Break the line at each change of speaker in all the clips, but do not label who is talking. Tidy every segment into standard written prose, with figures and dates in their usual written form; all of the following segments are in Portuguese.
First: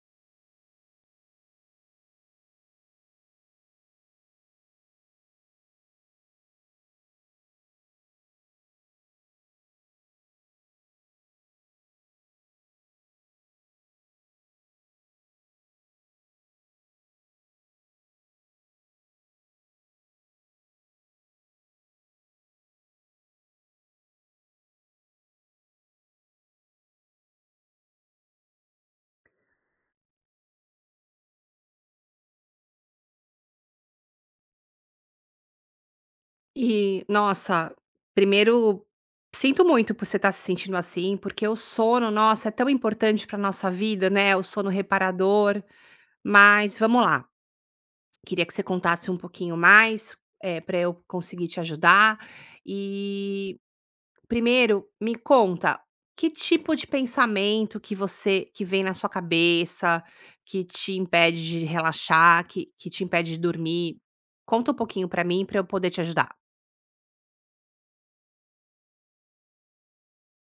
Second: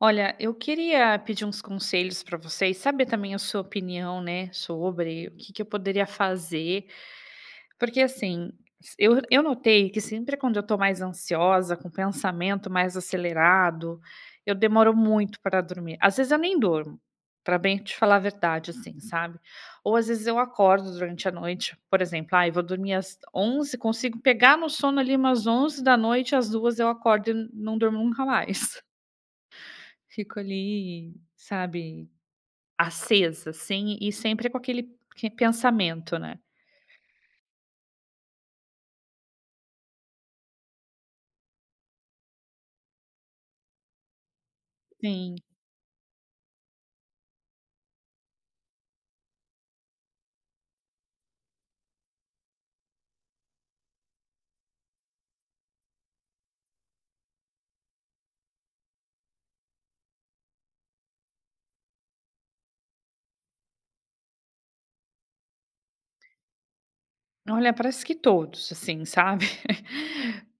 Olha, eu queria pedir uns conselhos para vocês, saber também a sua opinião, né, sobre o que que eu poderia fazer. Porque assim, eu notei que sempre quando eu estou mais ansiosa, com pensamento mais acelerado, eu demoro muito para dormir. Às vezes eu nem durmo, para bem te falar a verdade, assim, sabe? Ou às vezes eu acordo durante a noite, por exemplo, ah, eu vou dormir às 11h, consigo pegar no sono ali umas 11h da noite, às 2h eu acordo e não durmo nunca mais. Fico ali, sabe, acesa, assim, e sempre com aquele que pensamento, né.
E, nossa, primeiro, sinto muito por você estar se sentindo assim, porque o sono, nossa, é tão importante para nossa vida, né? O sono
Sim.
reparador. Mas vamos lá, queria que você contasse um pouquinho mais, para eu conseguir te ajudar. E primeiro, me conta, que tipo de pensamento que você que vem na sua cabeça, que te impede de relaxar, que te impede de dormir? Conta um pouquinho para mim, para eu poder te ajudar.
Olha, parece que todos, assim, sabe.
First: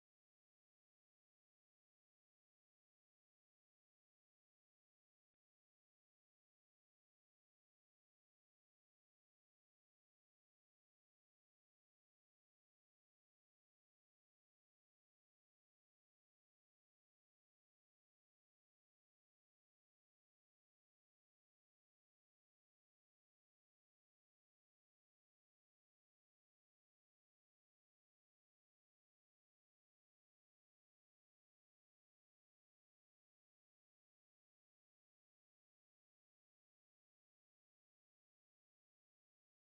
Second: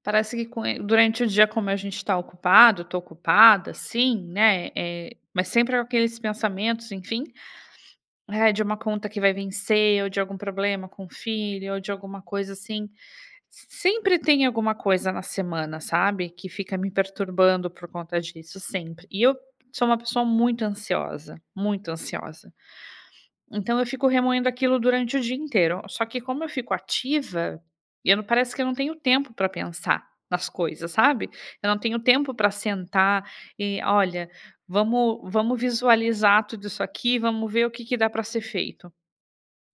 Parece que durante o dia, como a gente está ocupado, tô ocupada, assim, né, mas sempre com aqueles pensamentos, enfim, de uma conta que vai vencer, ou de algum problema com o filho, ou de alguma coisa assim. Sempre tem alguma coisa na semana, sabe, que fica me perturbando por conta disso, sempre. E eu sou uma pessoa muito ansiosa, muito ansiosa. Então eu fico remoendo aquilo durante o dia inteiro. Só que como eu fico ativa, eu não parece que eu não tenho tempo para pensar nas coisas, sabe. Eu não tenho tempo para sentar e: "Olha, vamos visualizar tudo isso aqui, vamos ver o que que dá para ser feito".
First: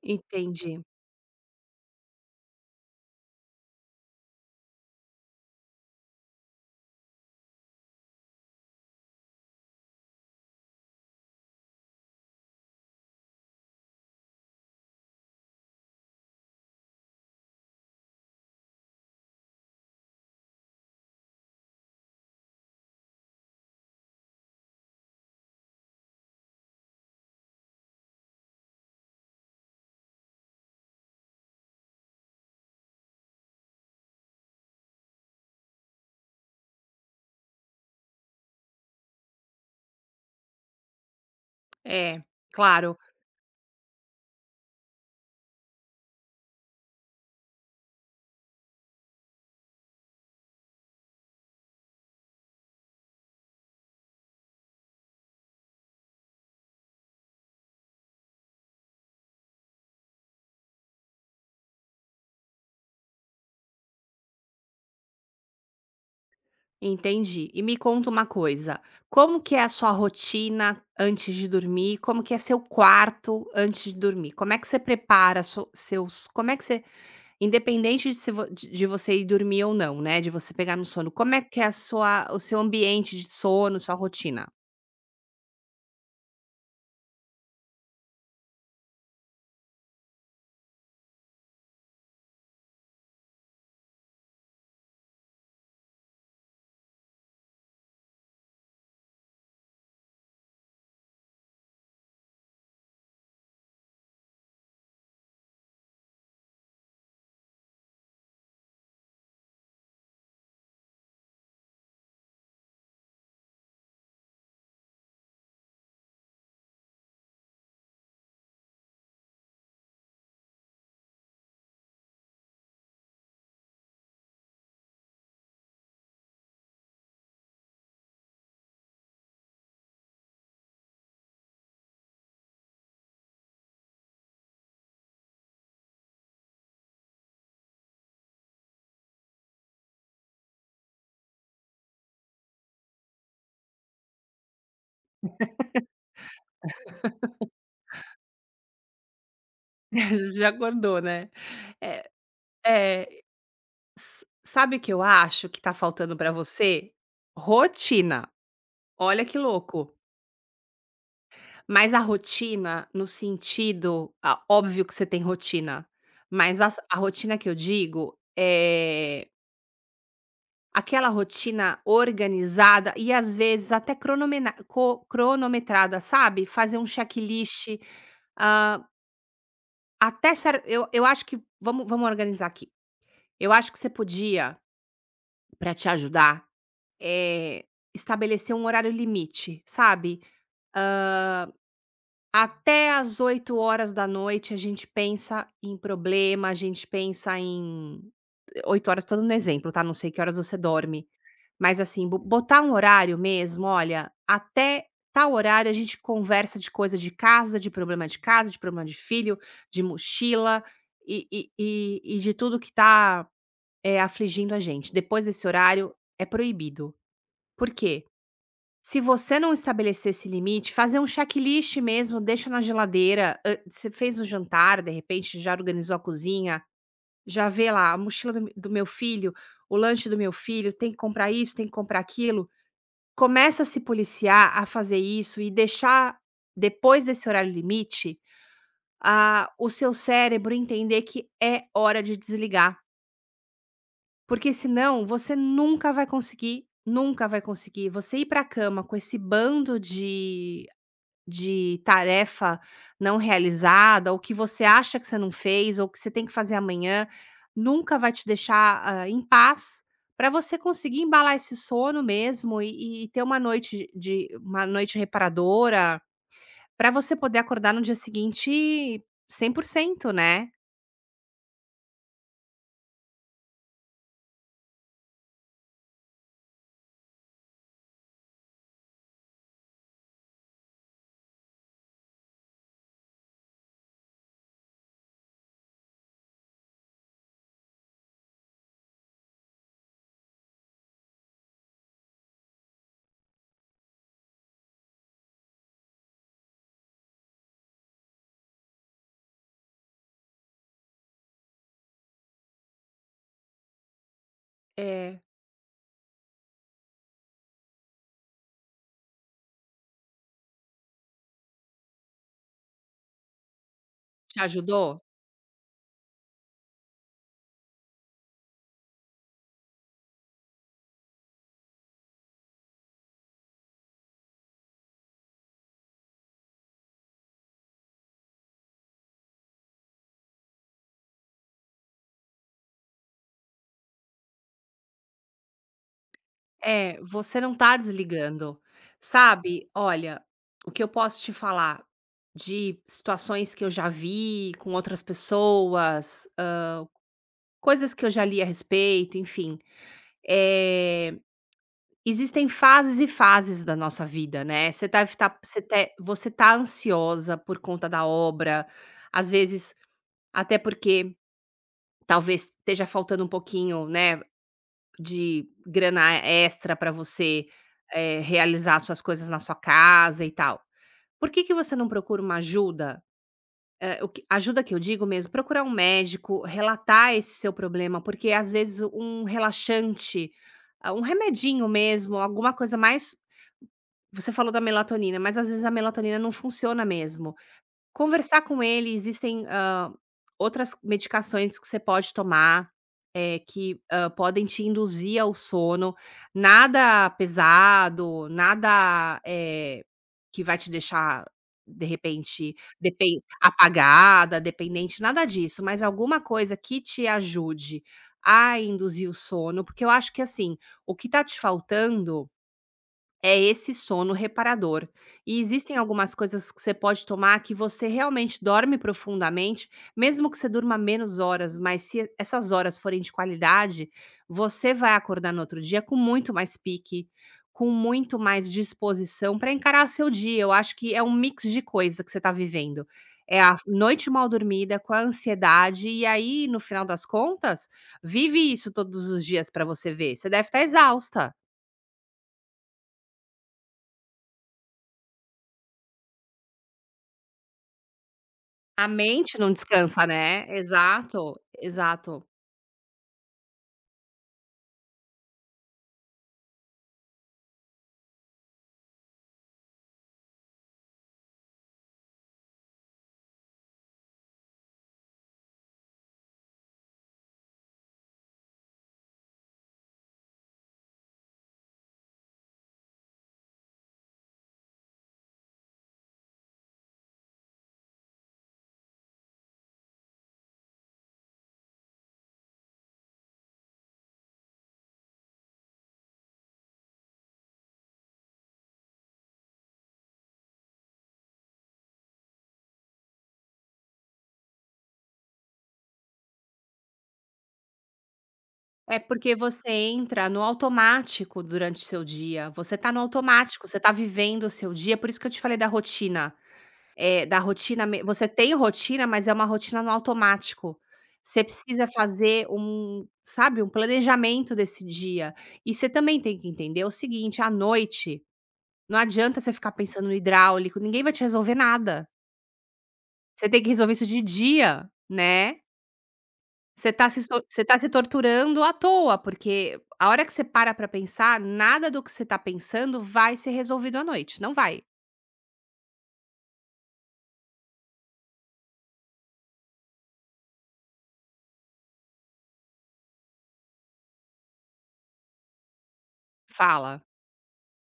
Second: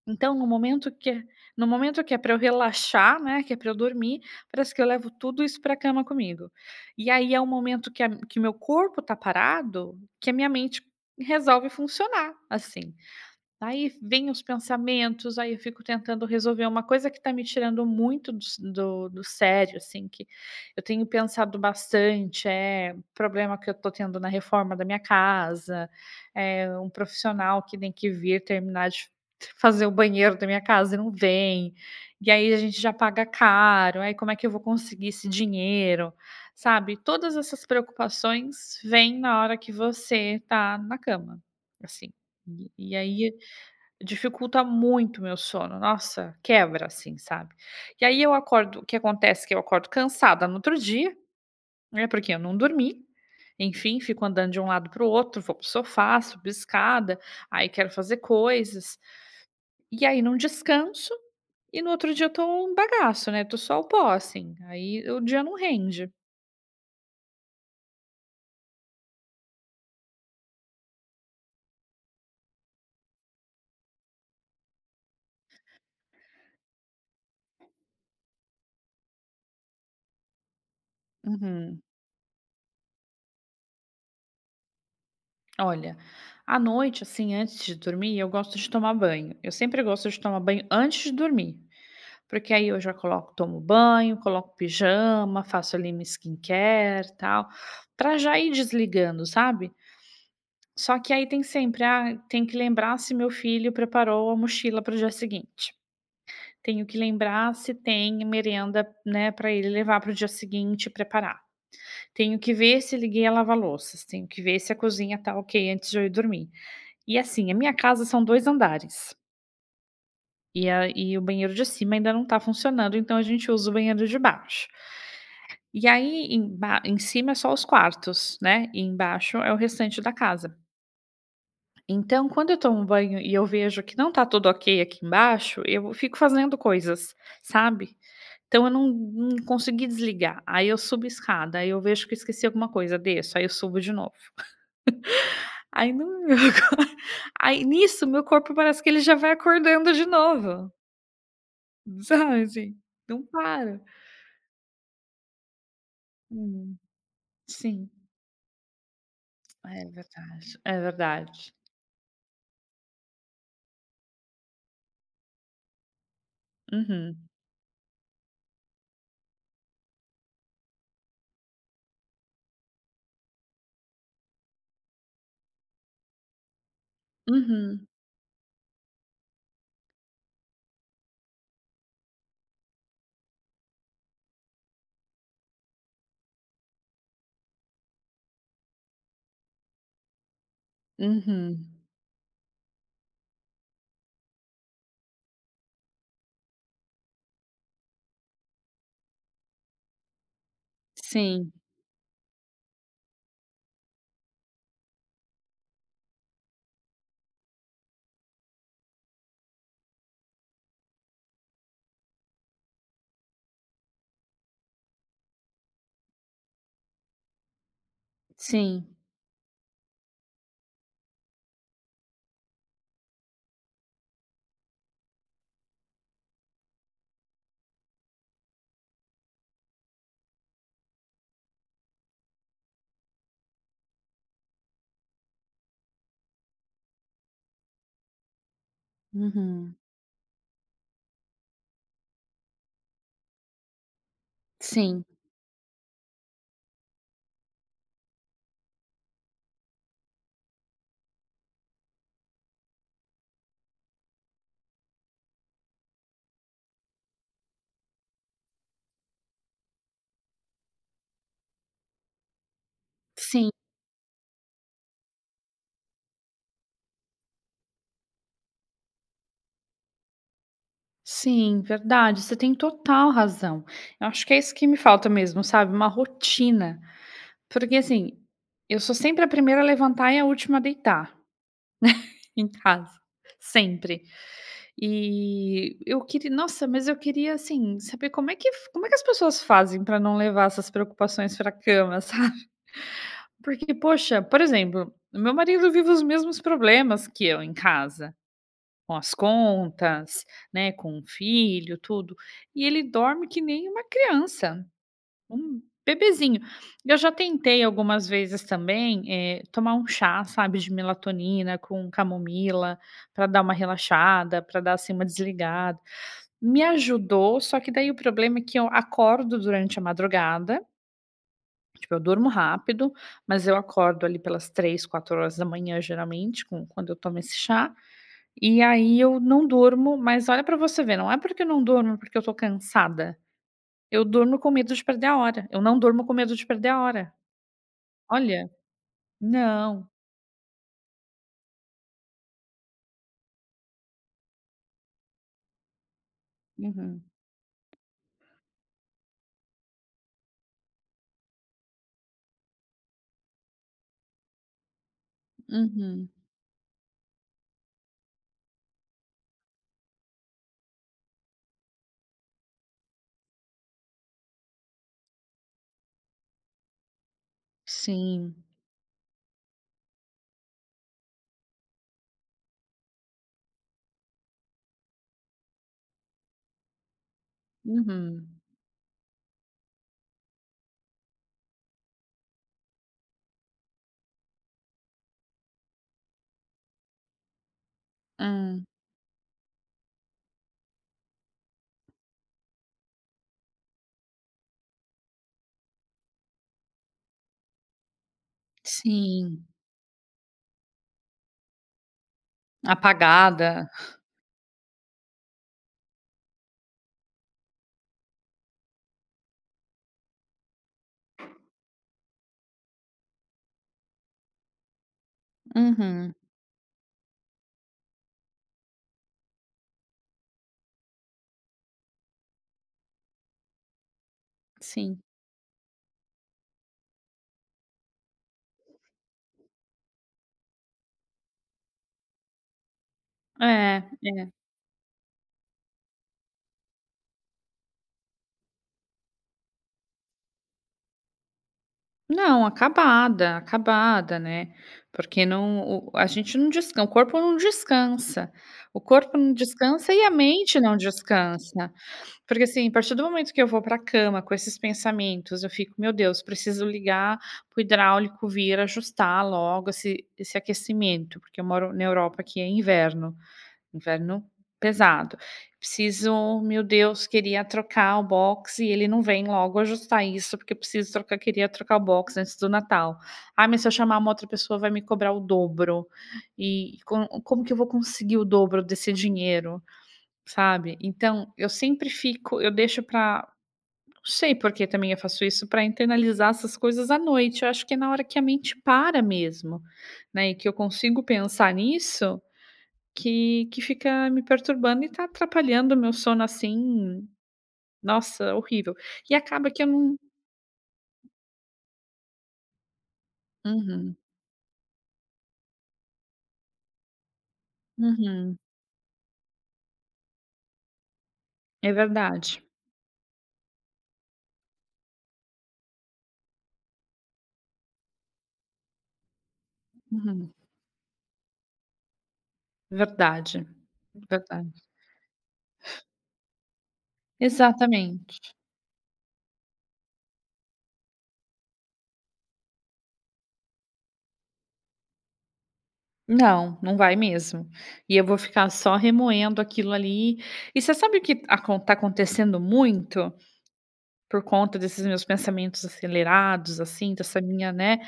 Então,
Entendi.
no momento que é para eu relaxar, né, que é para eu dormir, parece que eu levo tudo isso para a cama comigo. E aí é o momento que a que o meu corpo tá parado, que a minha mente resolve funcionar, assim. Aí vem os pensamentos, aí eu fico tentando resolver. É uma coisa que está me tirando muito do s do do sério, assim, que eu tenho pensado bastante. É um problema que eu estou tendo na reforma da minha casa, é um profissional que tem que vir terminar de fazer o banheiro da minha casa e não vem, e aí a gente já paga caro, aí como é que eu vou conseguir esse dinheiro, sabe. Todas essas preocupações vêm na hora que você tá na cama, assim,
É,
e
claro,
aí dificulta muito meu sono, nossa, quebra assim, sabe. E aí eu acordo, o que acontece é que eu acordo cansada no outro dia, né, porque eu não dormi, enfim, fico andando de um lado para o outro, vou pro sofá, subo escada, aí quero fazer coisas, e aí não descanso, e no outro dia eu tô um bagaço, né, tô só o pó assim, aí o dia não rende.
entendi. E me conta uma coisa, como que é a sua rotina antes de dormir? Como que é seu quarto antes de dormir? Como é que você prepara seus como é que você independente de se vo de você ir dormir ou não, né, de você pegar no sono, como é que é a
Uhum.
sua o seu ambiente de sono, sua rotina?
Olha, à noite, assim, antes de dormir, eu gosto de tomar banho, eu sempre gosto de tomar banho antes de dormir. Porque aí eu já coloco tomo banho, coloco pijama, faço ali minha skincare, tal, pra já ir desligando, sabe. Só que aí tem sempre: "Ah, tem que lembrar se meu filho preparou a mochila para o dia seguinte. Tenho que lembrar se tem merenda, né, para ele levar para o dia seguinte e preparar. Tenho que ver se liguei a lava-louças, tenho que ver se a cozinha tá ok antes de eu ir dormir". E assim, a minha casa são 2 andares, e a e o banheiro de cima ainda não tá funcionando, então a gente usa o banheiro de baixo. E aí emba em cima é só os quartos, né, e embaixo é o restante da casa. Então quando eu tomo banho e eu vejo que não tá tudo ok aqui embaixo, eu fico fazendo coisas, sabe. Então eu não consegui desligar, aí eu subo a escada, aí eu vejo que eu esqueci alguma coisa, desço, aí eu subo de novo. Aí no meu aí nisso meu corpo parece que ele já vai acordando de
Você já
novo,
acordou, né. É,
sabe, assim,
eh,
não para.
s sabe o que eu acho que tá faltando pra
Hum,
você?
sim,
Rotina. Olha que
é
louco.
verdade, é verdade.
Mas a rotina no sentido ah, óbvio que você tem rotina, mas a
Uhum.
rotina que eu digo é aquela rotina organizada e às vezes até cronomena co cronometrada, sabe, fazer um checklist,
Uhum,
hã, até cer eu acho que vamos organizar aqui. Eu acho que você podia, para te ajudar, eh, estabelecer um horário limite, sabe.
uhum.
Até às 8 horas da noite a gente pensa em problema, a gente pensa em 8 horas todo dando exemplo, tá, não sei que horas você dorme,
Sim,
mas assim, bo botar um horário mesmo, olha, até tal horário a gente conversa de coisa de casa, de problema de casa, de problema de filho, de mochila e de tudo que tá, afligindo a gente. Depois desse horário é proibido. Por quê?
sim.
Se você não estabelecer esse limite, fazer um checklist mesmo, deixa na geladeira, você fez o jantar, de repente já organizou a cozinha, já vê lá a mochila do meu filho, o lanche do meu filho, tem que comprar isso, tem que comprar aquilo. Começa a se policiar a fazer isso e deixar depois desse horário limite, ah, o
Uhum.
seu cérebro entender que é hora de desligar, porque senão
Sim,
você nunca vai conseguir, nunca vai conseguir. Você ir pra cama com esse bando de tarefa não realizada, ou que você acha que você não fez, ou que você tem que fazer amanhã, nunca vai te deixar, em paz, para você conseguir embalar esse sono mesmo e ter uma
sim,
noite de uma noite reparadora, para você poder acordar no dia seguinte 100%, né.
sim, verdade, você tem total razão. Eu acho que é isso que me falta mesmo, sabe, uma rotina. Porque, assim, eu sou sempre a primeira a levantar e a última a deitar em casa, sempre. E eu queria, nossa, mas eu queria, assim, saber como é que as pessoas fazem para não levar essas preocupações pra cama, sabe. Porque, poxa, por exemplo, meu marido vive os mesmos problemas que eu em casa. Com as contas, né, com o filho, tudo. E ele dorme que nem uma criança,
É.
um bebezinho. Eu já tentei algumas vezes também, tomar um chá, sabe, de melatonina com camomila, para dar uma
Te
relaxada, para dar, assim,
ajudou?
uma desligada. Me ajudou, só que daí o problema é que eu acordo durante a madrugada, tipo, eu durmo rápido, mas eu acordo ali pelas 3h, 4h da manhã, geralmente, com quando eu tomo esse chá, e aí eu não durmo, mas olha pra você ver, não é porque eu não durmo, porque eu tô cansada. Eu durmo com medo de perder a hora, eu não durmo com medo de perder a
É,
hora.
você não tá
Olha,
desligando, sabe.
não.
Olha, o que eu posso te falar de situações que eu já vi com outras pessoas,
Uhum,
coisas que eu já li a respeito, enfim, eh, existem fases e fases da nossa vida, né. Você deve tá você te
uhum.
você tá ansiosa por conta da obra, às vezes até porque talvez esteja faltando um pouquinho, né, de grana extra para você,
Sim.
realizar suas coisas na sua casa e tal. Por que que você não procura uma ajuda? O que ajuda que eu digo mesmo, procurar um médico, relatar esse seu problema, porque
Uhum.
às vezes um relaxante, ah, um remedinho mesmo, alguma coisa mais, você falou da melatonina, mas às vezes a melatonina não funciona mesmo. Conversar com
Hum.
ele, existem, outras medicações que você pode tomar, que, podem te induzir ao sono. Nada pesado, nada,
Sim.
que vai te deixar, de repente, depen
Apagada.
apagada, dependente, nada disso, mas alguma coisa que te ajude a induzir o sono, porque eu acho que, assim, o que tá te faltando é esse sono reparador. E existem algumas
Uhum.
coisas que você pode tomar que você realmente dorme profundamente, mesmo que você durma menos horas, mas se essas horas forem de qualidade, você vai
Sim.
acordar no outro dia com muito mais pique, com muito mais disposição para encarar seu dia. Eu acho que é um mix de coisa que você está vivendo. É a
É,
noite
é.
mal dormida com a ansiedade, e aí, no final das contas, vive isso todos os dias para você ver. Você deve estar exausta.
Não, acabada, acabada, né, porque não o a gente não descansa. O corpo não descansa. O
A
corpo não
mente não
descansa e
descansa,
a
né.
mente não
Exato,
descansa.
exato.
Porque assim, a partir do momento que eu vou para a cama com esses pensamentos, eu fico: "Meu Deus, preciso ligar para o hidráulico vir ajustar logo esse aquecimento", porque eu moro na Europa, que é inverno, inverno pesado. "Preciso, meu Deus, queria trocar o box e ele não vem logo ajustar isso, porque eu preciso trocar queria trocar o box antes do Natal. Ah, mas se eu chamar uma outra pessoa vai me cobrar o dobro, e como que eu vou conseguir o dobro desse dinheiro?". Sabe, então eu sempre fico eu deixo pra, não sei por que também eu faço isso, pra internalizar essas coisas à noite. Eu acho que é na hora que a mente para mesmo, né, e que eu consigo pensar nisso, que fica me perturbando e tá atrapalhando o meu sono, assim, nossa, horrível.
É
E
porque
acaba que eu
você
não.
entra no automático durante o seu dia, você tá no automático, você tá
Uhum,
vivendo o seu dia, por isso que eu te falei da rotina, eh, da rotina me você
uhum,
tem rotina, mas é uma rotina no automático. Você
é
precisa
verdade.
fazer um, sabe, um planejamento desse dia. E você também tem que entender o seguinte, à noite, não adianta você ficar pensando no
Uhum,
hidráulico, ninguém vai te resolver nada.
verdade,
Você tem que resolver isso de
verdade.
dia, né. Você tá se
Exatamente.
torturando à toa, porque a hora que você para pra pensar, nada do que você tá pensando vai ser resolvido à noite, não vai.
Não, não vai mesmo. E eu vou ficar só remoendo aquilo ali. E você sabe o que acon tá acontecendo muito? Por conta desses meus pensamentos acelerados, assim,
Fala:
dessa minha, né,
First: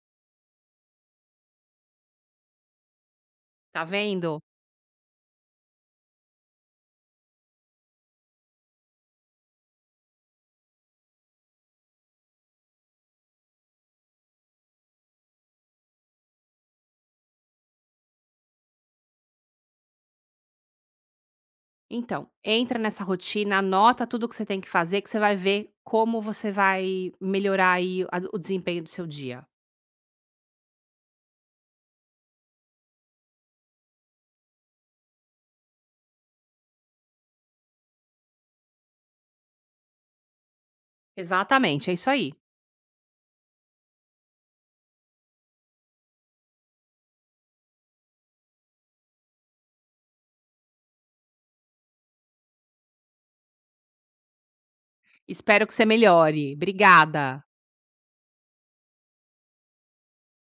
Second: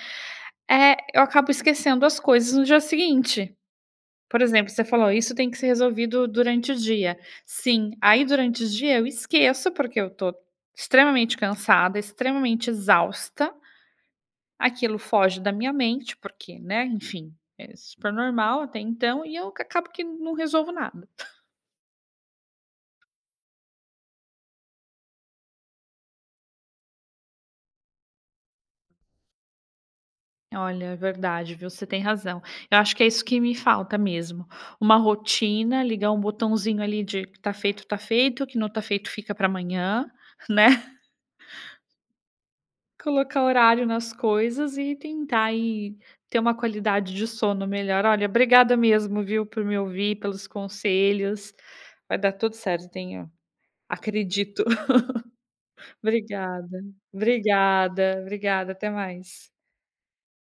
é, eu acabo esquecendo as coisas no dia seguinte.
"Tá
Por
vendo?
exemplo, você falou: "Isso tem que ser resolvido durante o dia". Sim, aí durante o dia eu esqueço, porque eu tô extremamente cansada, extremamente exausta, aquilo foge da minha mente, porque, né, enfim, é super normal até então, e eu acabo que não resolvo nada.
Então, entra nessa rotina, anota tudo que você tem que fazer, que você vai ver como você vai melhorar aí a o desempenho do seu dia".
Olha, é verdade, viu, você tem razão. Eu acho que é isso que me falta mesmo, uma rotina, ligar um botãozinho ali de que tá feito, que não tá feito fica para amanhã, né.
Exatamente, é isso aí.
Colocar horário nas coisas e tentar aí ter uma qualidade de sono melhor. Olha, obrigada mesmo, viu, por me ouvir, pelos conselhos. Vai dar tudo certo, tenho, acredito.
Espero que você melhore.
Obrigada,
Obrigada.
obrigada, obrigada, até mais.